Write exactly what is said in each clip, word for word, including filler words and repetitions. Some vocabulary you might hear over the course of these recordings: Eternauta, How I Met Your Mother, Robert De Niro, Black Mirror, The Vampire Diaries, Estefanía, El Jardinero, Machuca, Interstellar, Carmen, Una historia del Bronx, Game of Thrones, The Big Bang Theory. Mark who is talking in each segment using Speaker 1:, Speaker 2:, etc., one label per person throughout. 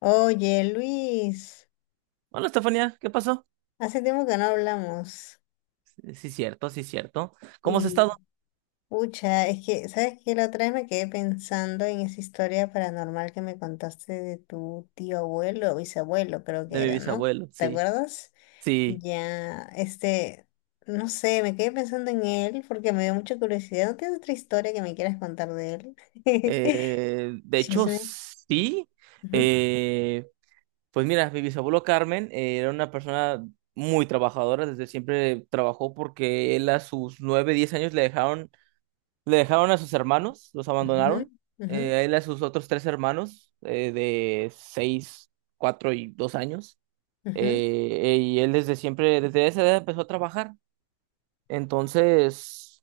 Speaker 1: Oye, Luis,
Speaker 2: Hola, Estefanía, ¿qué pasó?
Speaker 1: hace tiempo que no hablamos
Speaker 2: Sí, sí, cierto, sí, cierto. ¿Cómo has
Speaker 1: y,
Speaker 2: estado?
Speaker 1: pucha, es que, ¿sabes qué? La otra vez me quedé pensando en esa historia paranormal que me contaste de tu tío abuelo o bisabuelo, creo
Speaker 2: De
Speaker 1: que
Speaker 2: mi
Speaker 1: era, ¿no?
Speaker 2: bisabuelo,
Speaker 1: ¿Te
Speaker 2: sí,
Speaker 1: acuerdas?
Speaker 2: sí.
Speaker 1: Ya, este, no sé, me quedé pensando en él porque me dio mucha curiosidad. ¿No tienes otra historia que me quieras contar de él?
Speaker 2: Eh, de hecho,
Speaker 1: Chisme.
Speaker 2: sí.
Speaker 1: Ujú,
Speaker 2: Eh, pues mira, mi bisabuelo Carmen eh, era una persona muy trabajadora, desde siempre trabajó porque él a sus nueve, diez años le dejaron, le dejaron a sus hermanos, los
Speaker 1: ujú,
Speaker 2: abandonaron.
Speaker 1: ujú,
Speaker 2: Eh, a él y a sus otros tres hermanos eh, de seis, cuatro y dos años.
Speaker 1: ujú.
Speaker 2: Eh, y él desde siempre, desde esa edad empezó a trabajar. Entonces,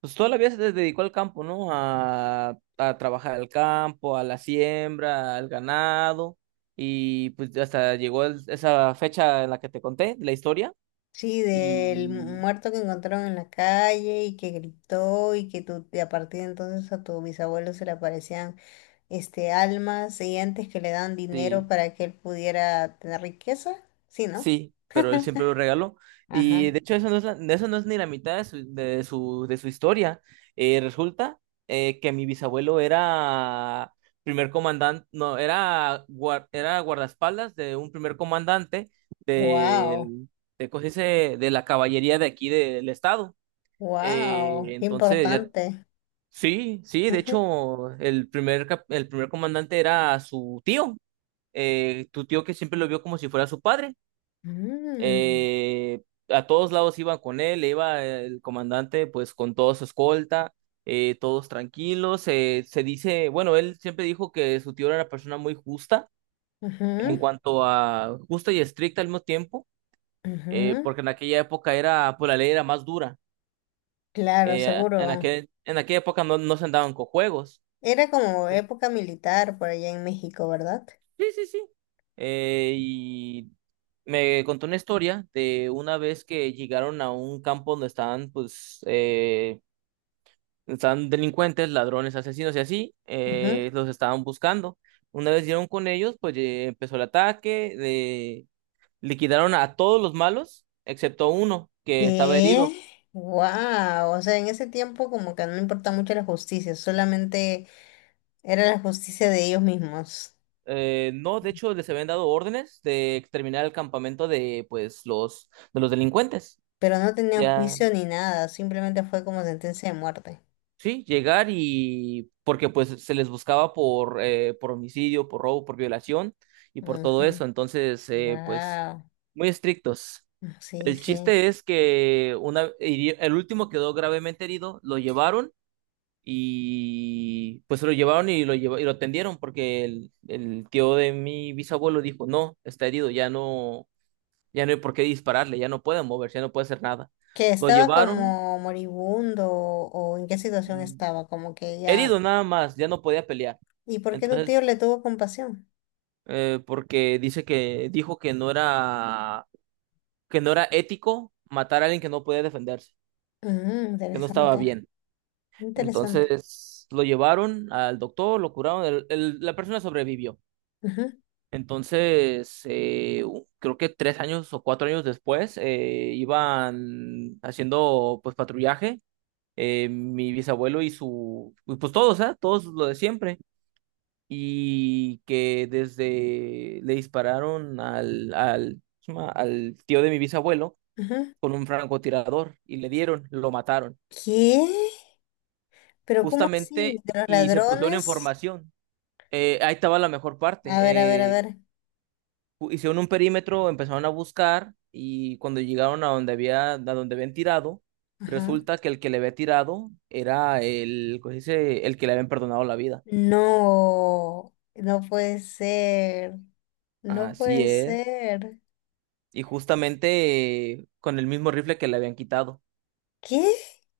Speaker 2: pues toda la vida se dedicó al campo, ¿no? A, a trabajar al campo, a la siembra, al ganado, y pues hasta llegó el- esa fecha en la que te conté, la historia,
Speaker 1: Sí, del
Speaker 2: y
Speaker 1: muerto que encontraron en la calle y que gritó y que tu- y a partir de entonces a tu bisabuelo se le aparecían este almas y antes que le dan dinero
Speaker 2: sí.
Speaker 1: para que él pudiera tener riqueza, sí, ¿no?
Speaker 2: Sí, pero él siempre lo regaló. Y
Speaker 1: Ajá.
Speaker 2: de hecho, eso no es, la- eso no es ni la mitad de su, de su, de su historia. Eh, resulta eh, que mi bisabuelo era primer comandante, no, era, guar- era guardaespaldas de un primer comandante
Speaker 1: Wow,
Speaker 2: del- de, ¿cómo se dice? De la caballería de aquí del estado. Eh,
Speaker 1: wow, qué
Speaker 2: entonces, ya,
Speaker 1: importante.
Speaker 2: sí, sí, de
Speaker 1: Ujú.
Speaker 2: hecho, el primer, cap- el primer comandante era su tío, eh, tu tío que siempre lo vio como si fuera su padre.
Speaker 1: Mm,
Speaker 2: Eh, a todos lados iban con él, iba el comandante pues con toda su escolta, eh, todos tranquilos. Eh, se dice, bueno, él siempre dijo que su tío era una persona muy justa en
Speaker 1: ujú,
Speaker 2: cuanto a justa y estricta al mismo tiempo, eh,
Speaker 1: ujú.
Speaker 2: porque en aquella época era, pues la ley era más dura.
Speaker 1: Claro,
Speaker 2: Eh,
Speaker 1: seguro.
Speaker 2: en aquel, en aquella época no, no se andaban con juegos.
Speaker 1: Era como época militar por allá en México, ¿verdad?
Speaker 2: Sí, sí, sí. Eh, y me contó una historia de una vez que llegaron a un campo donde estaban, pues, eh, estaban delincuentes, ladrones, asesinos y así,
Speaker 1: Ujú.
Speaker 2: eh, los estaban buscando. Una vez dieron con ellos, pues eh, empezó el ataque, eh, liquidaron a todos los malos, excepto uno que estaba herido.
Speaker 1: ¿Qué? Wow, o sea, en ese tiempo como que no importaba mucho la justicia, solamente era la justicia de ellos mismos,
Speaker 2: Eh, no, de hecho, les habían dado órdenes de exterminar el campamento de, pues, los, de los delincuentes.
Speaker 1: pero no tenían
Speaker 2: Ya,
Speaker 1: juicio ni nada, simplemente fue como sentencia de muerte.
Speaker 2: sí, llegar y, porque pues se les buscaba por, eh, por homicidio, por robo, por violación y por todo
Speaker 1: Ujú.
Speaker 2: eso. Entonces, eh, pues,
Speaker 1: Wow,
Speaker 2: muy estrictos.
Speaker 1: sí,
Speaker 2: El
Speaker 1: sí.
Speaker 2: chiste es que una, hiri- el último quedó gravemente herido, lo llevaron y pues lo llevaron y lo, lleva- y lo atendieron porque el, el tío de mi bisabuelo dijo, no, está herido, ya no, ya no hay por qué dispararle, ya no puede moverse, ya no puede hacer nada.
Speaker 1: Que
Speaker 2: Lo
Speaker 1: estaba
Speaker 2: llevaron
Speaker 1: como moribundo o en qué situación
Speaker 2: mm,
Speaker 1: estaba, como que ya...
Speaker 2: herido nada más, ya no podía pelear.
Speaker 1: ¿Y por qué tu tío
Speaker 2: Entonces,
Speaker 1: le tuvo compasión?
Speaker 2: eh, porque dice que dijo que no era, que no era ético matar a alguien que no podía defenderse,
Speaker 1: Mm,
Speaker 2: que no estaba
Speaker 1: interesante,
Speaker 2: bien.
Speaker 1: interesante.
Speaker 2: Entonces lo llevaron al doctor, lo curaron, el- el- la persona sobrevivió.
Speaker 1: Ujú,
Speaker 2: Entonces, eh, u- creo que tres años o cuatro años después, eh, iban haciendo pues patrullaje, eh, mi bisabuelo y su, y, pues todos, ¿ah? Todos lo de siempre. Y que desde le dispararon al, al, al tío de mi bisabuelo
Speaker 1: ujú.
Speaker 2: con un francotirador y le dieron, lo mataron.
Speaker 1: ¿Qué? ¿Pero cómo así?
Speaker 2: Justamente,
Speaker 1: ¿De los
Speaker 2: y se pusieron en
Speaker 1: ladrones?
Speaker 2: formación. Eh, ahí estaba la mejor parte.
Speaker 1: A ver, a ver, a
Speaker 2: Eh,
Speaker 1: ver.
Speaker 2: pu- hicieron un perímetro, empezaron a buscar y cuando llegaron a donde había, a donde habían tirado,
Speaker 1: Ajá.
Speaker 2: resulta que el que le había tirado era el, ¿cómo se dice? El que le habían perdonado la vida.
Speaker 1: No, no puede ser. No
Speaker 2: Así
Speaker 1: puede
Speaker 2: es.
Speaker 1: ser.
Speaker 2: Y justamente eh, con el mismo rifle que le habían quitado.
Speaker 1: ¿Qué?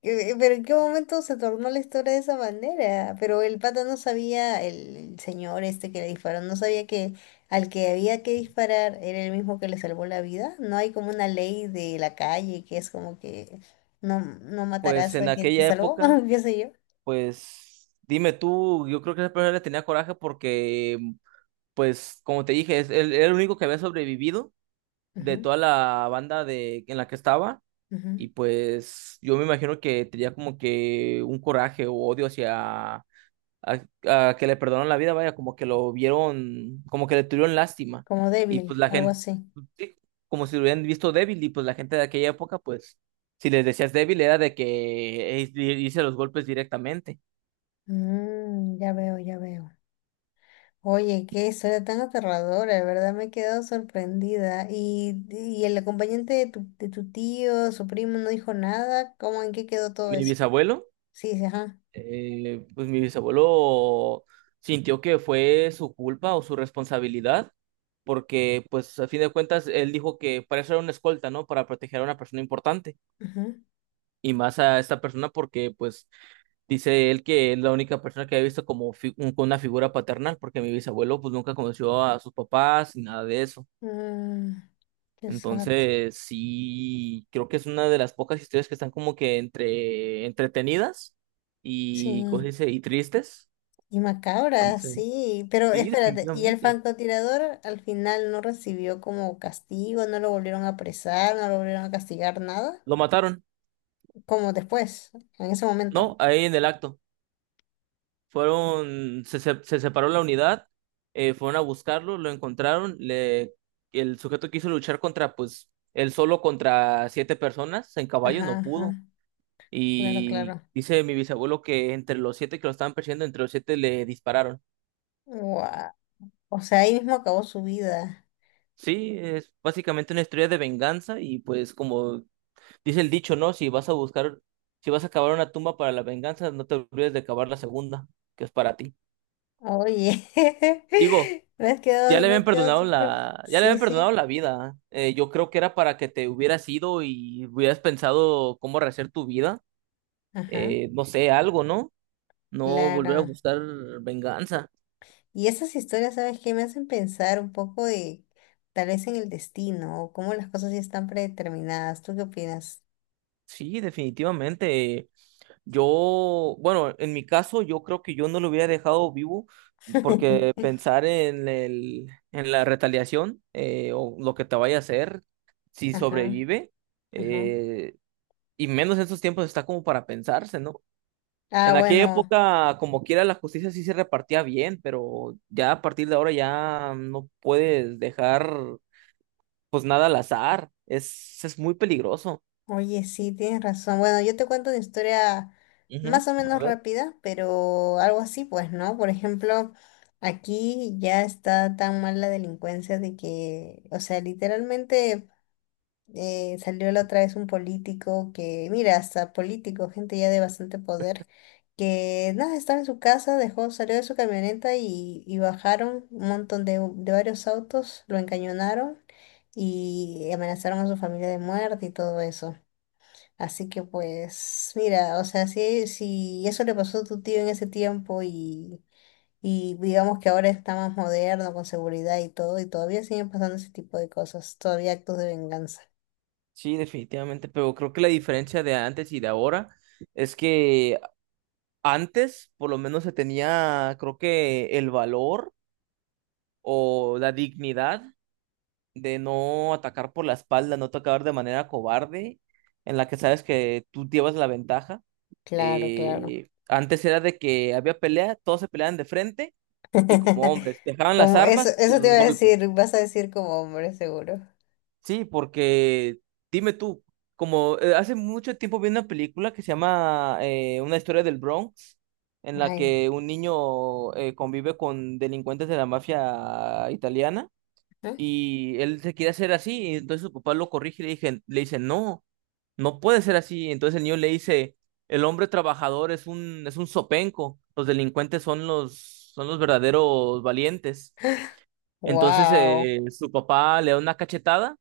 Speaker 1: Eh, eh, ¿Pero en qué momento se tornó la historia de esa manera? Pero el pata no sabía, el el señor este que le disparó, no sabía que al que había que disparar era el mismo que le salvó la vida. No hay como una ley de la calle que es como que no, no
Speaker 2: Pues
Speaker 1: matarás
Speaker 2: en
Speaker 1: a quien te
Speaker 2: aquella
Speaker 1: salvó,
Speaker 2: época,
Speaker 1: qué sé yo.
Speaker 2: pues dime tú, yo creo que esa persona le tenía coraje porque, pues como te dije, es, él era el único que había sobrevivido de
Speaker 1: Ujú,
Speaker 2: toda la banda de, en la que estaba.
Speaker 1: ujú.
Speaker 2: Y pues yo me imagino que tenía como que un coraje o odio hacia a, a que le perdonaron la vida, vaya, como que lo vieron, como que le tuvieron lástima.
Speaker 1: Como
Speaker 2: Y
Speaker 1: débil,
Speaker 2: pues la
Speaker 1: algo
Speaker 2: gente,
Speaker 1: así.
Speaker 2: sí, como si lo hubieran visto débil, y pues la gente de aquella época, pues, si les decías débil, era de que eh, hice los golpes directamente.
Speaker 1: Mm, ya veo, ya veo. Oye, qué historia tan aterradora, de verdad me he quedado sorprendida. ¿Y, y el acompañante de tu, de tu tío, su primo, no dijo nada? ¿Cómo en qué quedó todo
Speaker 2: Mi
Speaker 1: eso?
Speaker 2: bisabuelo
Speaker 1: Sí, sí, ajá.
Speaker 2: eh, pues mi bisabuelo sintió que fue su culpa o su responsabilidad, porque pues a fin de cuentas él dijo que para eso era una escolta, ¿no? Para proteger a una persona importante
Speaker 1: Ujú.
Speaker 2: y más a esta persona porque pues dice él que es la única persona que había visto como fi- un- con una figura paternal, porque mi bisabuelo pues nunca conoció a sus papás ni nada de eso.
Speaker 1: Mm, qué sad.
Speaker 2: Entonces, sí, creo que es una de las pocas historias que están como que entre entretenidas
Speaker 1: Sí.
Speaker 2: y, ¿cómo se dice? Y tristes.
Speaker 1: Y macabra,
Speaker 2: entonces
Speaker 1: sí. Pero
Speaker 2: Sí,
Speaker 1: espérate, ¿y el
Speaker 2: definitivamente.
Speaker 1: francotirador al final no recibió como castigo? ¿No lo volvieron a apresar? ¿No lo volvieron a castigar nada?
Speaker 2: Lo mataron,
Speaker 1: Como después, en ese momento.
Speaker 2: ¿no? Ahí en el acto. Fueron, se, se, se separó la unidad, eh, fueron a buscarlo, lo encontraron, le, el sujeto quiso luchar contra, pues, él solo contra siete personas en caballo,
Speaker 1: Ajá,
Speaker 2: no pudo.
Speaker 1: ajá. Claro,
Speaker 2: Y
Speaker 1: claro.
Speaker 2: dice mi bisabuelo que entre los siete que lo estaban persiguiendo, entre los siete le dispararon.
Speaker 1: Guau. O sea, ahí mismo acabó su vida.
Speaker 2: Sí, es básicamente una historia de venganza y pues como dice el dicho, ¿no? Si vas a buscar, si vas a cavar una tumba para la venganza, no te olvides de cavar la segunda, que es para ti.
Speaker 1: Oye,
Speaker 2: Digo,
Speaker 1: me has
Speaker 2: ya
Speaker 1: quedado,
Speaker 2: le
Speaker 1: me
Speaker 2: habían
Speaker 1: has quedado
Speaker 2: perdonado
Speaker 1: súper.
Speaker 2: la, ya le
Speaker 1: Sí,
Speaker 2: habían perdonado
Speaker 1: sí,
Speaker 2: la vida. Eh, yo creo que era para que te hubieras ido y hubieras pensado cómo rehacer tu vida.
Speaker 1: ajá,
Speaker 2: Eh, no sé, algo, ¿no? No volver a
Speaker 1: claro.
Speaker 2: buscar venganza.
Speaker 1: Y esas historias, ¿sabes qué? Me hacen pensar un poco de tal vez en el destino o cómo las cosas ya están predeterminadas. ¿Tú qué opinas?
Speaker 2: Sí, definitivamente. Yo, bueno, en mi caso, yo creo que yo no lo hubiera dejado vivo porque pensar en el, en la retaliación eh, o lo que te vaya a hacer si
Speaker 1: Ajá,
Speaker 2: sobrevive,
Speaker 1: ajá.
Speaker 2: eh, y menos en estos tiempos está como para pensarse, ¿no?
Speaker 1: Ah,
Speaker 2: En aquella
Speaker 1: bueno.
Speaker 2: época, como quiera, la justicia sí se repartía bien, pero ya a partir de ahora ya no puedes dejar pues nada al azar. Es, es muy peligroso.
Speaker 1: Oye, sí, tienes razón. Bueno, yo te cuento una historia
Speaker 2: Ujú.
Speaker 1: más o
Speaker 2: A
Speaker 1: menos
Speaker 2: ver.
Speaker 1: rápida, pero algo así, pues, ¿no? Por ejemplo, aquí ya está tan mal la delincuencia de que, o sea, literalmente eh, salió la otra vez un político que, mira, hasta político, gente ya de bastante poder, que nada, estaba en su casa, dejó, salió de su camioneta y, y bajaron un montón de, de varios autos, lo encañonaron y amenazaron a su familia de muerte y todo eso. Así que pues, mira, o sea, si, si eso le pasó a tu tío en ese tiempo y, y digamos que ahora está más moderno, con seguridad y todo, y todavía siguen pasando ese tipo de cosas, todavía actos de venganza.
Speaker 2: Sí, definitivamente, pero creo que la diferencia de antes y de ahora es que antes por lo menos se tenía, creo que el valor o la dignidad de no atacar por la espalda, no atacar de manera cobarde, en la que sabes que tú llevas la ventaja.
Speaker 1: Claro, claro.
Speaker 2: Eh, antes era de que había pelea, todos se peleaban de frente y como hombres, dejaban las
Speaker 1: Como eso,
Speaker 2: armas y a
Speaker 1: eso te
Speaker 2: los
Speaker 1: iba a
Speaker 2: golpes.
Speaker 1: decir, vas a decir como hombre, seguro.
Speaker 2: Sí, porque dime tú, como eh, hace mucho tiempo vi una película que se llama eh, Una historia del Bronx, en la
Speaker 1: Ay,
Speaker 2: que un niño eh, convive con delincuentes de la mafia italiana y él se quiere hacer así, y entonces su papá lo corrige y le dije, le dice, no, no puede ser así. Entonces el niño le dice, el hombre trabajador es un, es un zopenco, los delincuentes son los, son los verdaderos valientes. Entonces
Speaker 1: wow,
Speaker 2: eh, su papá le da una cachetada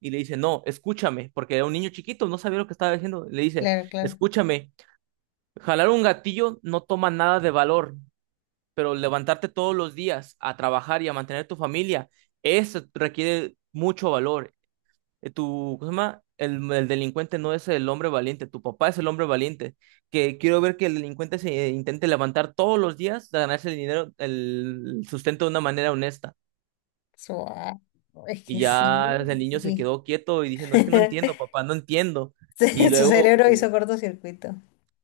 Speaker 2: y le dice, no, escúchame, porque era un niño chiquito, no sabía lo que estaba diciendo. Le dice,
Speaker 1: claro, claro.
Speaker 2: escúchame, jalar un gatillo no toma nada de valor, pero levantarte todos los días a trabajar y a mantener tu familia. Eso requiere mucho valor eh, tu, ¿cómo se llama? El, el delincuente no es el hombre valiente, tu papá es el hombre valiente. Que quiero ver que el delincuente se eh, intente levantar todos los días a ganarse el dinero, el sustento de una manera honesta.
Speaker 1: Suave. Es
Speaker 2: Y
Speaker 1: que sí.
Speaker 2: ya el niño se quedó quieto y diciendo, es que no entiendo, papá, no entiendo. Y
Speaker 1: Su
Speaker 2: luego,
Speaker 1: cerebro hizo cortocircuito.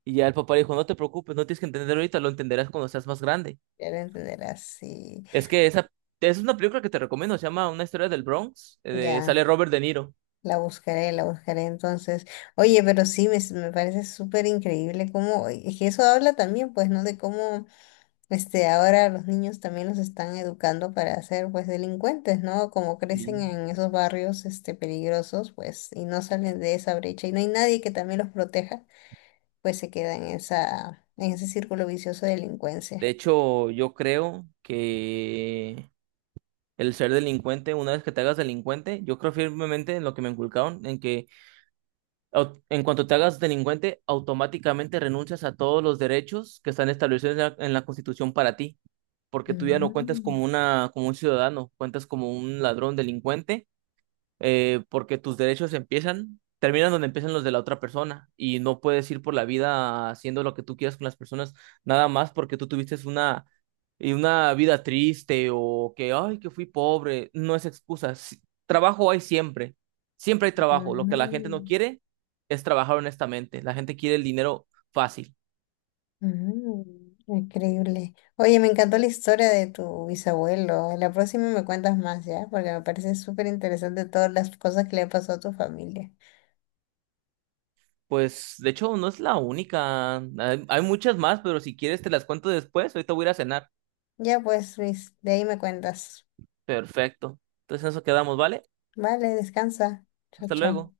Speaker 2: y ya el papá dijo, no te preocupes, no tienes que entender ahorita, lo entenderás cuando seas más grande.
Speaker 1: Ya lo entenderás, sí.
Speaker 2: Es que esa, es una película que te recomiendo, se llama Una historia del Bronx, eh,
Speaker 1: Ya.
Speaker 2: sale Robert De Niro.
Speaker 1: La buscaré, la buscaré entonces. Oye, pero sí, me, s- me parece súper increíble cómo, es que eso habla también, pues, ¿no? De cómo, este, ahora los niños también los están educando para ser, pues, delincuentes, ¿no? Como crecen
Speaker 2: Sí.
Speaker 1: en esos barrios, este, peligrosos, pues, y no salen de esa brecha y no hay nadie que también los proteja, pues se queda en esa, en ese círculo vicioso de
Speaker 2: De
Speaker 1: delincuencia.
Speaker 2: hecho, yo creo que el ser delincuente, una vez que te hagas delincuente, yo creo firmemente en lo que me inculcaron, en que au- en cuanto te hagas delincuente, automáticamente renuncias a todos los derechos que están establecidos en la, en la Constitución para ti, porque tú ya no cuentas como
Speaker 1: Mm,
Speaker 2: una, como un ciudadano, cuentas como un ladrón delincuente eh, porque tus derechos empiezan, terminan donde empiezan los de la otra persona y no puedes ir por la vida haciendo lo que tú quieras con las personas nada más porque tú tuviste una, y una vida triste o que, ay, que fui pobre, no es excusa. Si- Trabajo hay siempre, siempre hay trabajo. Lo que la gente no
Speaker 1: mm.
Speaker 2: quiere es trabajar honestamente. La gente quiere el dinero fácil.
Speaker 1: Mm, increíble. Oye, me encantó la historia de tu bisabuelo. La próxima me cuentas más, ¿ya? Porque me parece súper interesante todas las cosas que le pasó a tu familia.
Speaker 2: Pues de hecho no es la única, hay, hay muchas más, pero si quieres te las cuento después, ahorita voy a ir a cenar.
Speaker 1: Ya pues, Luis, de ahí me cuentas.
Speaker 2: Perfecto. Entonces en eso quedamos, ¿vale?
Speaker 1: Vale, descansa. Chao,
Speaker 2: Hasta
Speaker 1: chao.
Speaker 2: luego.